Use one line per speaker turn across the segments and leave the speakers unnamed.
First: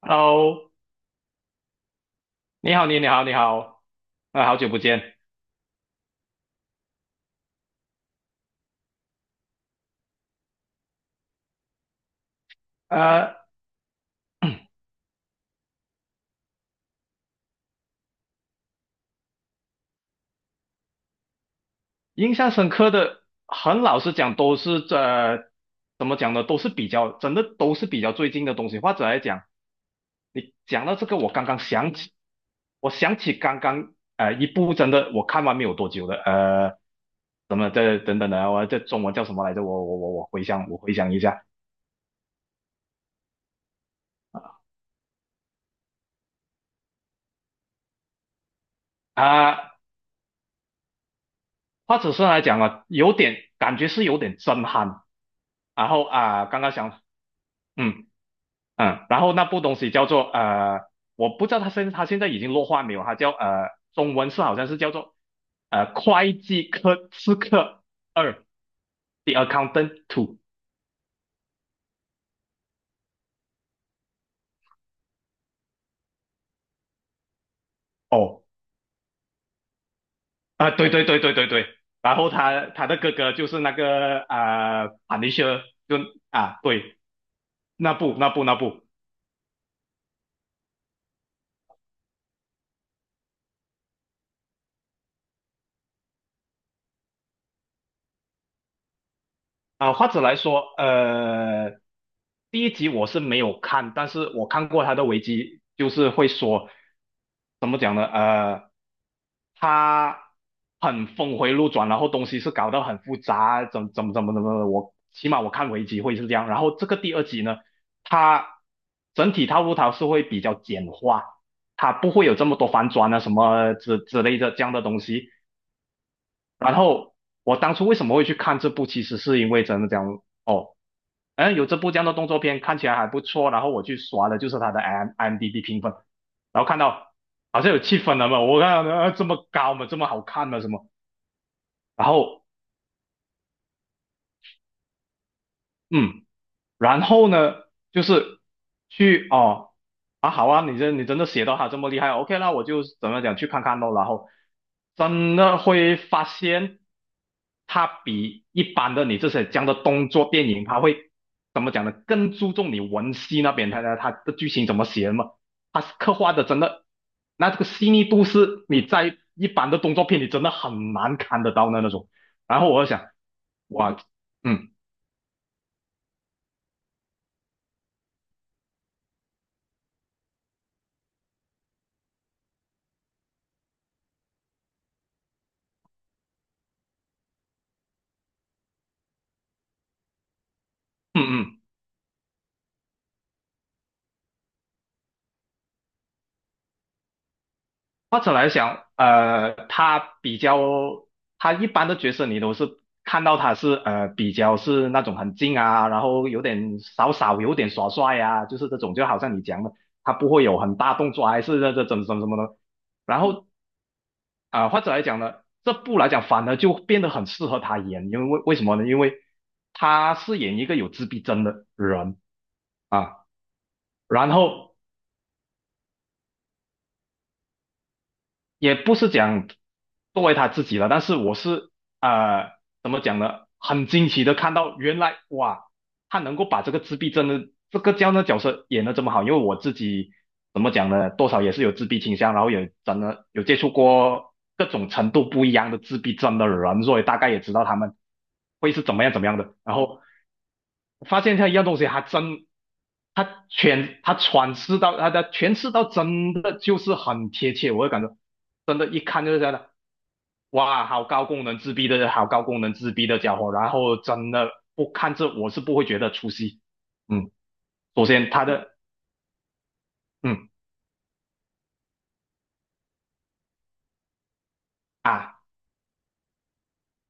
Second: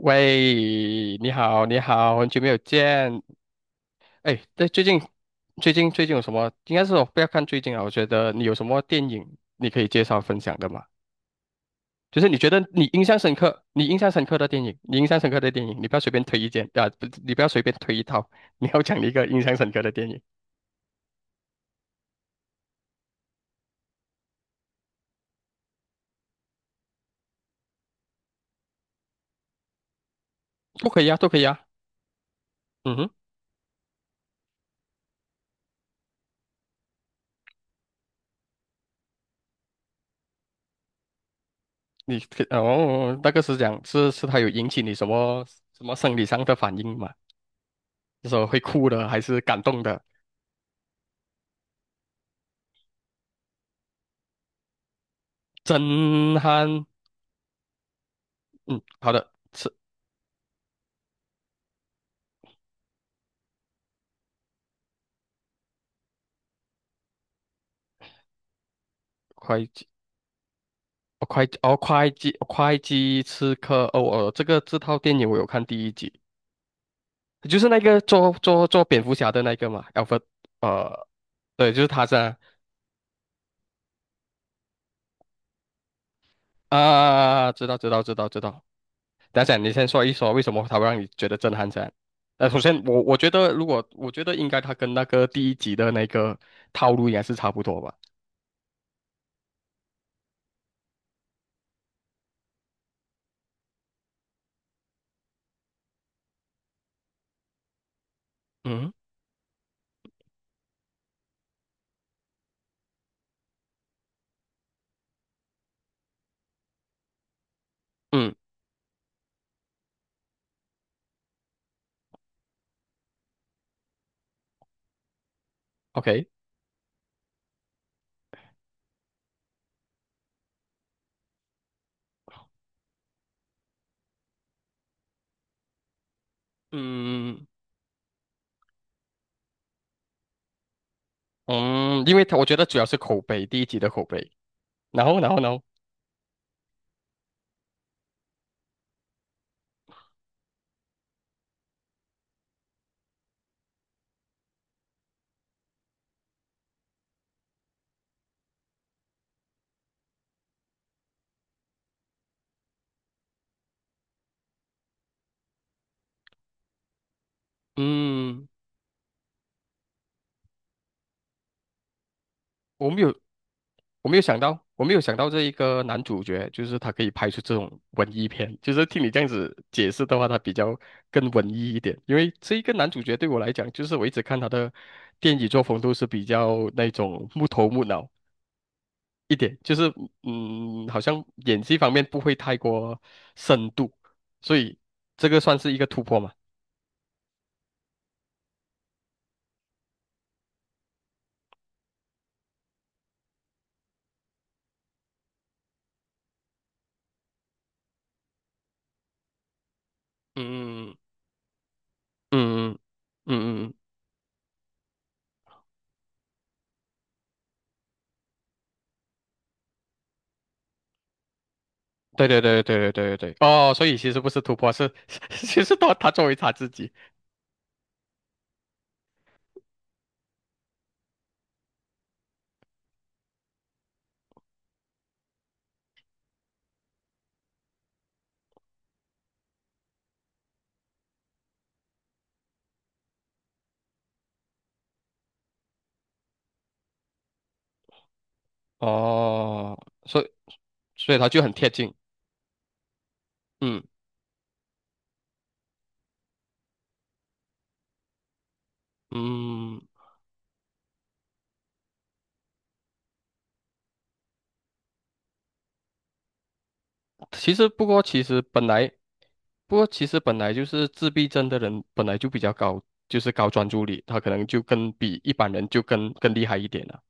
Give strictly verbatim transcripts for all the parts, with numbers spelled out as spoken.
Hello，
你好，你好，很久没有
你好，你你
见。
好，你好，
哎，
啊、好久
对，
不
最近，
见。
最近，最近有什么？应该是我不要看最近啊。我觉得你有什么电影你可以介绍分享的吗？就是你觉得你印象深
呃，
刻，你印象深刻的电影，你印象深刻的电影，你不要随便推一件啊，不，你不要随便推一套，你要讲一个印象深刻的电影，
印象深刻的，很老实讲，都是这怎么讲呢，都是比较，真的都是比较最近的东西。或者来讲，你讲
都
到
可
这
以啊，
个，
都
我
可以
刚刚
啊。
想起，我
嗯哼，
想起刚刚呃一部真的我看完没有多久的，呃，怎么这等等的，我这中文叫什么来着？我我我我回想，我回想一下。
你可哦，那个是讲是是它有引起你什么什么生理上的反应吗？那说会哭的，还是感
啊、
动的，
或者是来讲啊，有点感觉是有点震撼。然后
震
啊、刚刚
撼？
想。嗯。
嗯，
嗯，
好
然
的，
后那部
刺
东西叫做呃，我不知道他现它现在已经落画没有，它叫呃，中文是好像是叫做呃会计科刺客二，The
会计，
Accountant Two。
哦会计，哦会计，会计刺客，哦哦，这个这套电影我有看第一集，就是那个做
哦，
做做蝙蝠侠的那个嘛 a l f r e
啊，对对
呃，
对对对对，
对，就是他
然后
噻，
他他的哥哥就是那个啊、呃 p u n i s h e 就啊对，
啊，知道知
那
道知
部
道
那
知
部那
道，
部
等一下你先说一说为什么他会让你觉得震撼噻？呃，首先我我觉得如果我觉得应该他跟那个第一集的那个套路应该是差不多吧，
啊，或者来说，呃，第一集我是没有看，但是我看过他的危基，就是会说怎么讲呢？呃。
嗯
他很峰回路转，然后东西是搞得很复杂，怎怎么怎么怎么的，我起码我看为集会是这样。然后这个第二集呢，
嗯
它整体套路它是会比较简化，它不会有这么多反转啊什么之之类的这样的东西。
，OK，
然后我当初为什么会去看这部，其实是因为真的讲哦，嗯，有这部这样的动作片看起来还不错，然后我去刷的就是它的 m m d b 评分，然后看到。
嗯
好像有七分了嘛，我看到啊这么高嘛，这么好看嘛，什么？
嗯，
然
因为他
后
我觉得主要是口碑，第一集的口碑。然后，然后呢？
嗯，然后呢，就是去哦啊好啊，你真你真的写到他这么厉害，OK, 那我就怎么讲去看看咯，然后真的会发现他比一般的你这些这样的动作电影，他会怎么讲呢？更注重你文戏那边，他他他的剧情怎么写的嘛，他是刻画的真的，那这个细腻度
嗯，
是你在一般的动作片里真的很难看得到的那种。然后我就
我没
想，
有，
哇，
我没有想到，
嗯
我没有想到这一个男主角，就是他可以拍出这种文艺片。就是听你这样子解释的话，他比较更文艺一点。因为这一个男主角对我来讲，就是我一直看他的电影作风都是比较那种木头木脑一点，就是嗯，好
嗯
像
嗯。
演技方面不会太过深度，所以这个算是一个突破嘛。
或者来讲，呃，他比较，他一般的角色你都是看到他是呃比较是那种很静啊，然后有点少少有点耍帅啊，就是这种，就好像你讲的，他不会有很大
嗯
动作啊还是那这怎么怎么什么的。
嗯嗯
然
嗯
后
嗯嗯嗯。
啊、呃或者来讲呢，这部来讲反而就变得很适合他演，因为为为什么呢？因为他饰演一个有自闭症的人
对对对对对对
啊，
对对，哦，所以其实不
然
是突破，
后
是 其实他他作为他自己，
也不是讲作为他自己了，但是我是呃怎么讲呢？很惊奇的看到原来哇，他能够把这个自闭症的这个这样的角色演的这么好，因为我自己怎么讲呢？多少也是有自闭倾向，然后也真的有接触过各种程度不一样的自闭症的人，所以大概也知道他们会是怎么样怎么样的。然
哦，
后
所以所以
发
他
现
就
他
很
一样
贴
东西，
近，
还真，他
嗯
全他诠释到他的诠释到真的就是很贴切，我会感觉真的，一看就是这样的，
嗯，
哇，好高功能自闭的，好高功能自闭的家伙，然后真的不看这我是不会觉得出戏，嗯，
其实不过
首
其
先
实
他
本
的
来不过其实本
嗯。
来就是自闭症的人本来就比较高，就是高专注力，他可能就更比一
啊。
般人就更更厉害一点了，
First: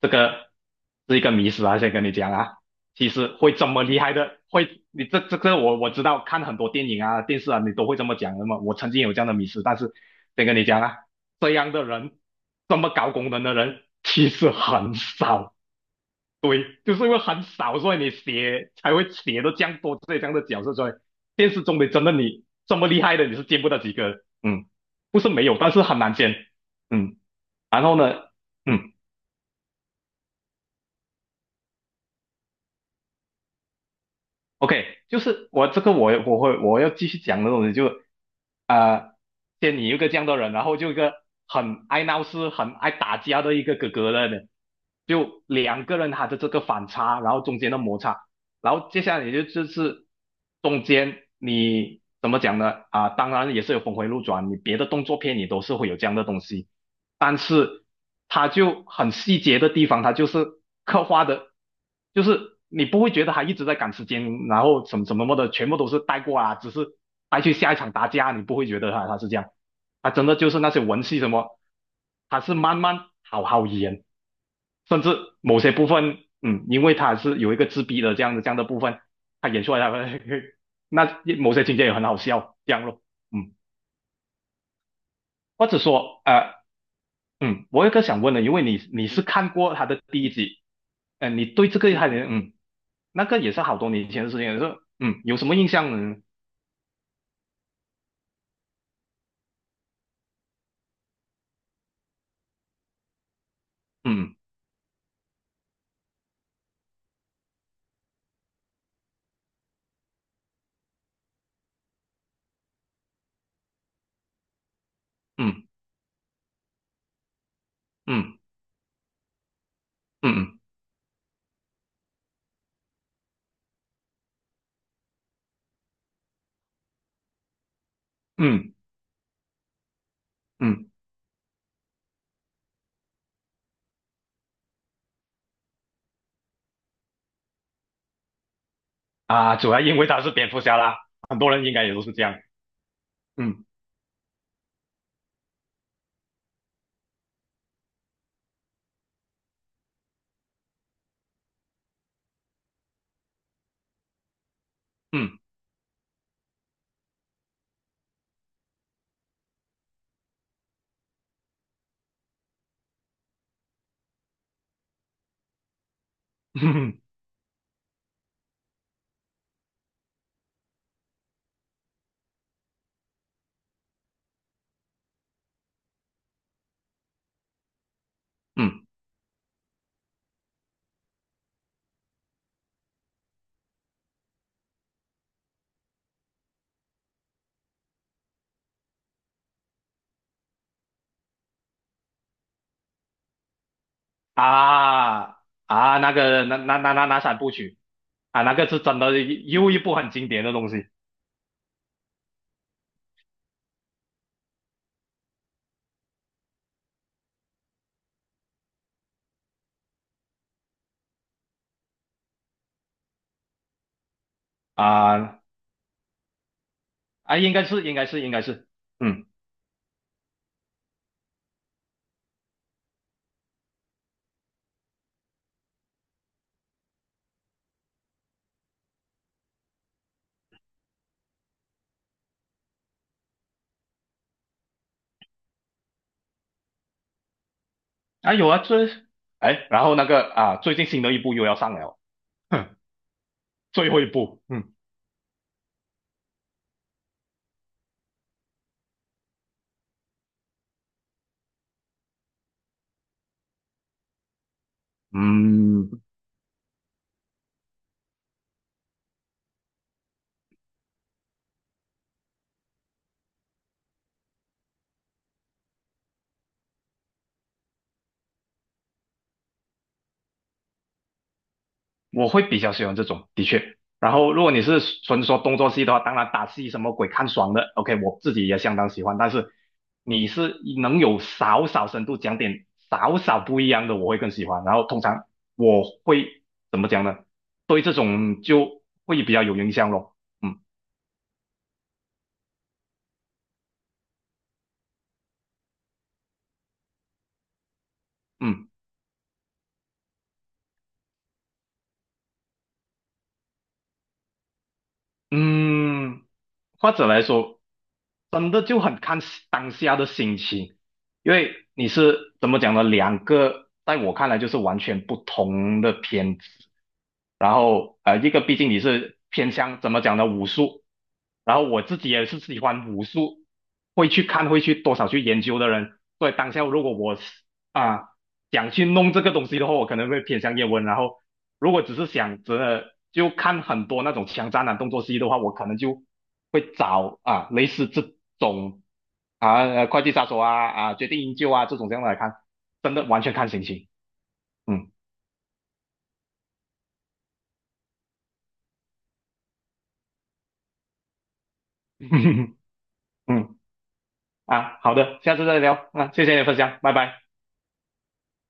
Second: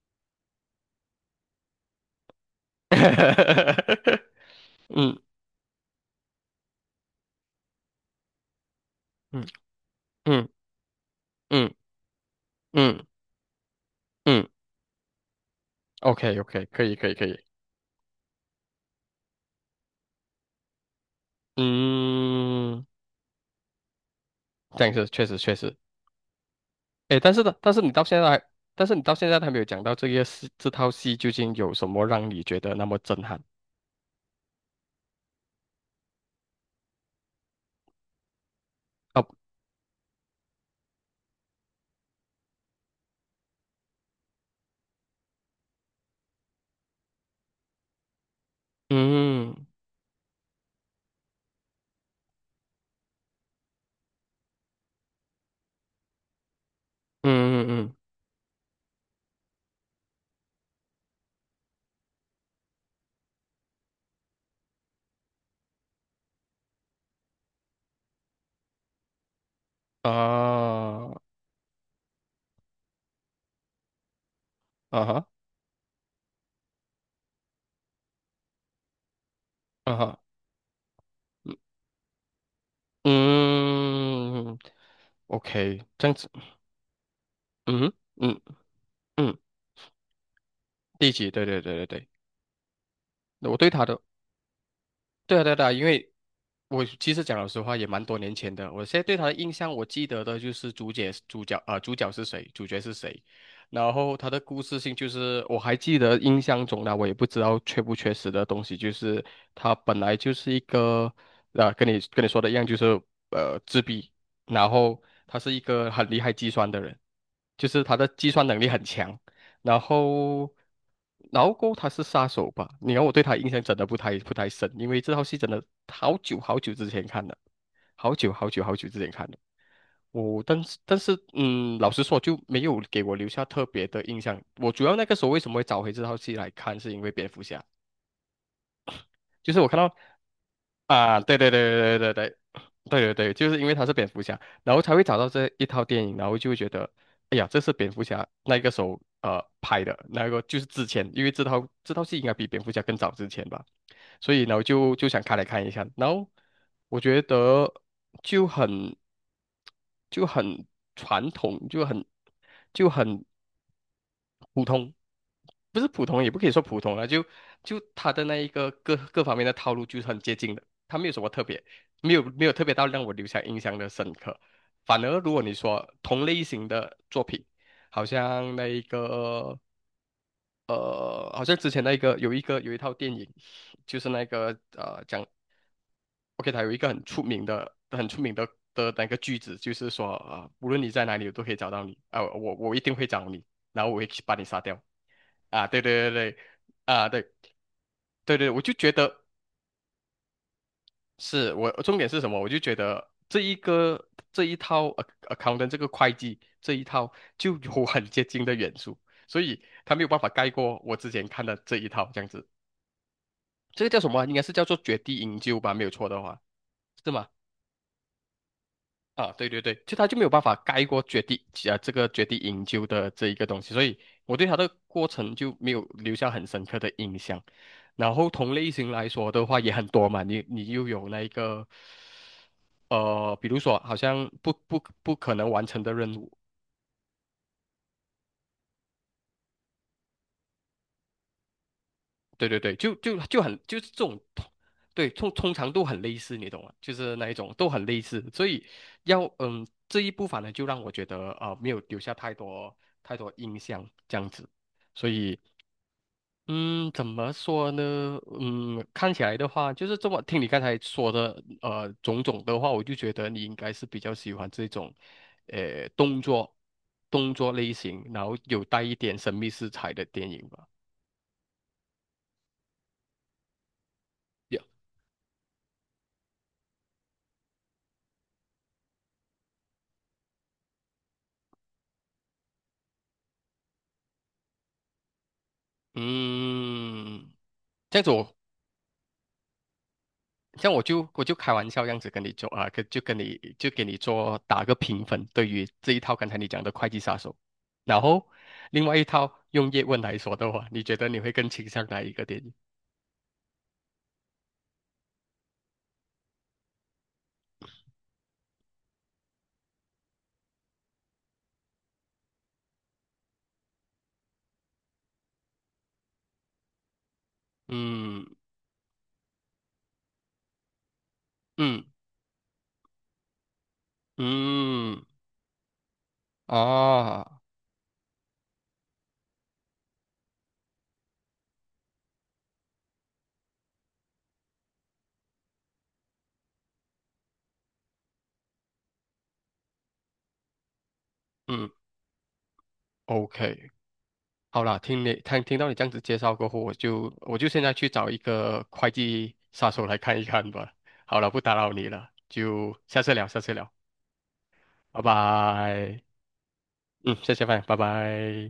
这个是一个迷思啊，先跟你讲啊，其实会这么厉害的，会 你
嗯
这这个我我知道，看很多电影啊、电视啊，你都会这么讲的嘛。我曾经有这样的
嗯
迷思，但是先
嗯
跟你讲啊，这
嗯
样的人，这么
嗯
高功能的人，其
嗯
实很少。
，OK OK，
对，
可
就
以
是
可
因
以
为
可以，
很少，所以你写才会写到这样多这样的角色，所以电视中的真的你这
嗯，
么厉害的，你是见不到几个，嗯，
这样是
不
确
是
实
没
确
有，但
实。
是很难见，嗯，
哎，但是呢，但是
然
你
后
到
呢，
现在还但
嗯。
是你到现在还没有讲到这个戏，这套戏究竟有什么让你觉得那么震撼？
OK,就是我这个我我会我要继续讲的东西就，呃，
哦，
先你一个这样的人，然后就一个很爱闹事、很爱打架的一个哥哥了呢，就两个人他的这个反差，然后中间的摩擦，然后接下来也就就
嗯
是中间你怎么讲呢？啊、当然也是有峰回路转，你别的动作片你都是会有这样的东西，但
嗯
是
嗯
他就很细节的地方，他就是刻画的，就是你不会觉得他一直在赶时间，然后什么什么么的，全部都是带过啊，只是带去下一场打架，你不会觉得他他是这样，
嗯
他真的就是那些文
啊
戏什么，他是慢慢好好演，甚
啊
至
哈
某些部分，嗯，因为他是有一个自闭的这样的这样的部分，他演出来他
啊
会
哈
那某些情节也很好笑，这样咯。嗯，
嗯
或
，OK，
者
嗯，OK，这样
说，
子，
呃，嗯，我有
嗯
个想问
嗯
的，因为你你是
嗯，
看过他的第一集，
第几？
嗯、
对
你
对
对
对
这
对
个还
对，
有嗯，那个也
我
是
对
好
他
多
的，
年前的事情，是嗯，有
对啊
什
对啊
么
对
印
啊，因
象
为
呢？
我其实讲老实话也蛮多年前的，我现在对他的印象，我记得的就是主角主角啊、呃主角是谁，主角是谁，然后他
嗯
的故事性就是我还记得印象中呢，我也不知道缺不缺失的东西，就是他本来就是一个啊跟你跟你说的一样，就是呃自闭，然后他是一
嗯
个很厉害计算的人，就是他的计
嗯
算能力很强，然后，
嗯
然后过后他是杀手吧？你看我对他印象真的不太不太深，因为这套戏真的好久好久之前看的，好久好
嗯
久好
嗯
久之前看的。我但是
嗯
但是嗯，老实说就没有给我留下特别的印象。我主要那个时候为什么会找回这套戏来看，是因为蝙蝠侠。就
啊，
是我
主
看
要
到
因为他是蝙蝠侠啦，
啊，对
很
对
多人应该也
对对
都
对
是这
对
样，
对对对，就是
嗯
因为他是蝙蝠侠，然后才会找到这一套电影，然后就会觉得，哎呀，这是蝙蝠侠那个时候呃拍的，那个就是之前，因为这套这套戏应该比蝙蝠侠更早之前吧，所以呢我就就想开
嗯
来看一下，然后我觉得就很就很传统，就很就很。普通，不是普通，也不可以说普通
嗯
了，就就他的那一个各各方面的套路就是很接近的，他没有什么特别，没有没有特别到让我留下印象的深刻。反而如果你说同类型的作品，好像那一
嗯
个呃，好像之前那一个有一个有一套电影，就是那个呃讲 OK，它有一个很出名的、很出名的的那个句子，就是说啊、呃无论你在哪里，我都可以找到你啊、我我一定会找你，然后我会去把你杀掉
啊
啊！对
啊，
对
那
对对，
个那那那那
啊
那
对
三部曲
对
啊，
对，
那
我
个
就
是
觉
真的
得
又一部很经典的东西
是我重点是什么？我就觉得这一个这一套呃 c accountant 这个会计这一套就有很接近的元素，所以它没有办法盖过我之前看的这一套这样子。这个叫什么啊应该是叫做绝地营
啊
救吧，没有错的话，是吗？
啊，应该是应该是应该是，嗯。
啊，对对对，就他就没有办法盖过绝地啊这个绝地营救的这一个东西，所以我对他的过程就没有留下很深刻的印象。然后同类型来说的话也很多嘛，你你又有那一个，呃，比如说好像不不不可能完成的任务，
啊有啊，这哎，然后那个啊，最近新的一部又要上了，
对对对，
哼，
就就就很就是
最
这
后一
种
部，
通，
嗯
对，通通常都很类似，你懂吗？就是那一种都很类似，所以要嗯这一部反而就让我觉得啊没有留下太多太多印象这样子。所以
嗯，
嗯，怎么说呢？嗯，看起来的话，就是这么听你刚才说的，呃，种种的话，我就觉得你应该是比较喜欢这种，呃，动作动作类型，然后有带一点神秘色彩的电影吧。
我会比较喜欢这种，的确。然后如果
y
你是纯说动作戏的话，当然打戏什么鬼看爽的，OK,我自己也相当喜欢。但是你是能有少少深度讲点少少不一样的，我会更喜欢。然后通常我会怎么讲呢？
嗯，
对这
这样子我，
种就会比较有影响咯，嗯
这样我就我就开玩笑这样子跟你做啊，跟就跟你就给你做打个评分，对于这一套刚才你讲的《会计杀手》，然后
嗯。
另外一套用叶问来说的话，你觉得你会更倾向哪一个电影？
嗯，或者来说，真的就很看时当下的心情，因为你是怎么讲呢？两个在我看来就是完全不同的片子，然后呃，一
嗯
个毕竟你是偏向怎么讲呢，武术，然后我
嗯
自己也是喜欢武术，会去看，会去多
嗯
少去研究的人。所以当下如果我是
啊
啊想去弄这个东西的话，我可能会偏向叶问。然后如果只是想着就看很多那种枪战啊动作戏的话，我可能就会找啊类似这种啊快递杀手啊啊决定营救啊
嗯
这种这样的来看，真的完全看心
，OK，
情。
好啦，
嗯
听你听听到你这样子介绍过后，我就我就现在去找一个会计杀手来看一看吧。好了，不打扰你了，就下次聊，下次
嗯
聊，
啊，好
拜
的，下次再聊
拜。
啊，谢谢你的分享，拜
嗯，
拜。
谢谢饭，拜拜。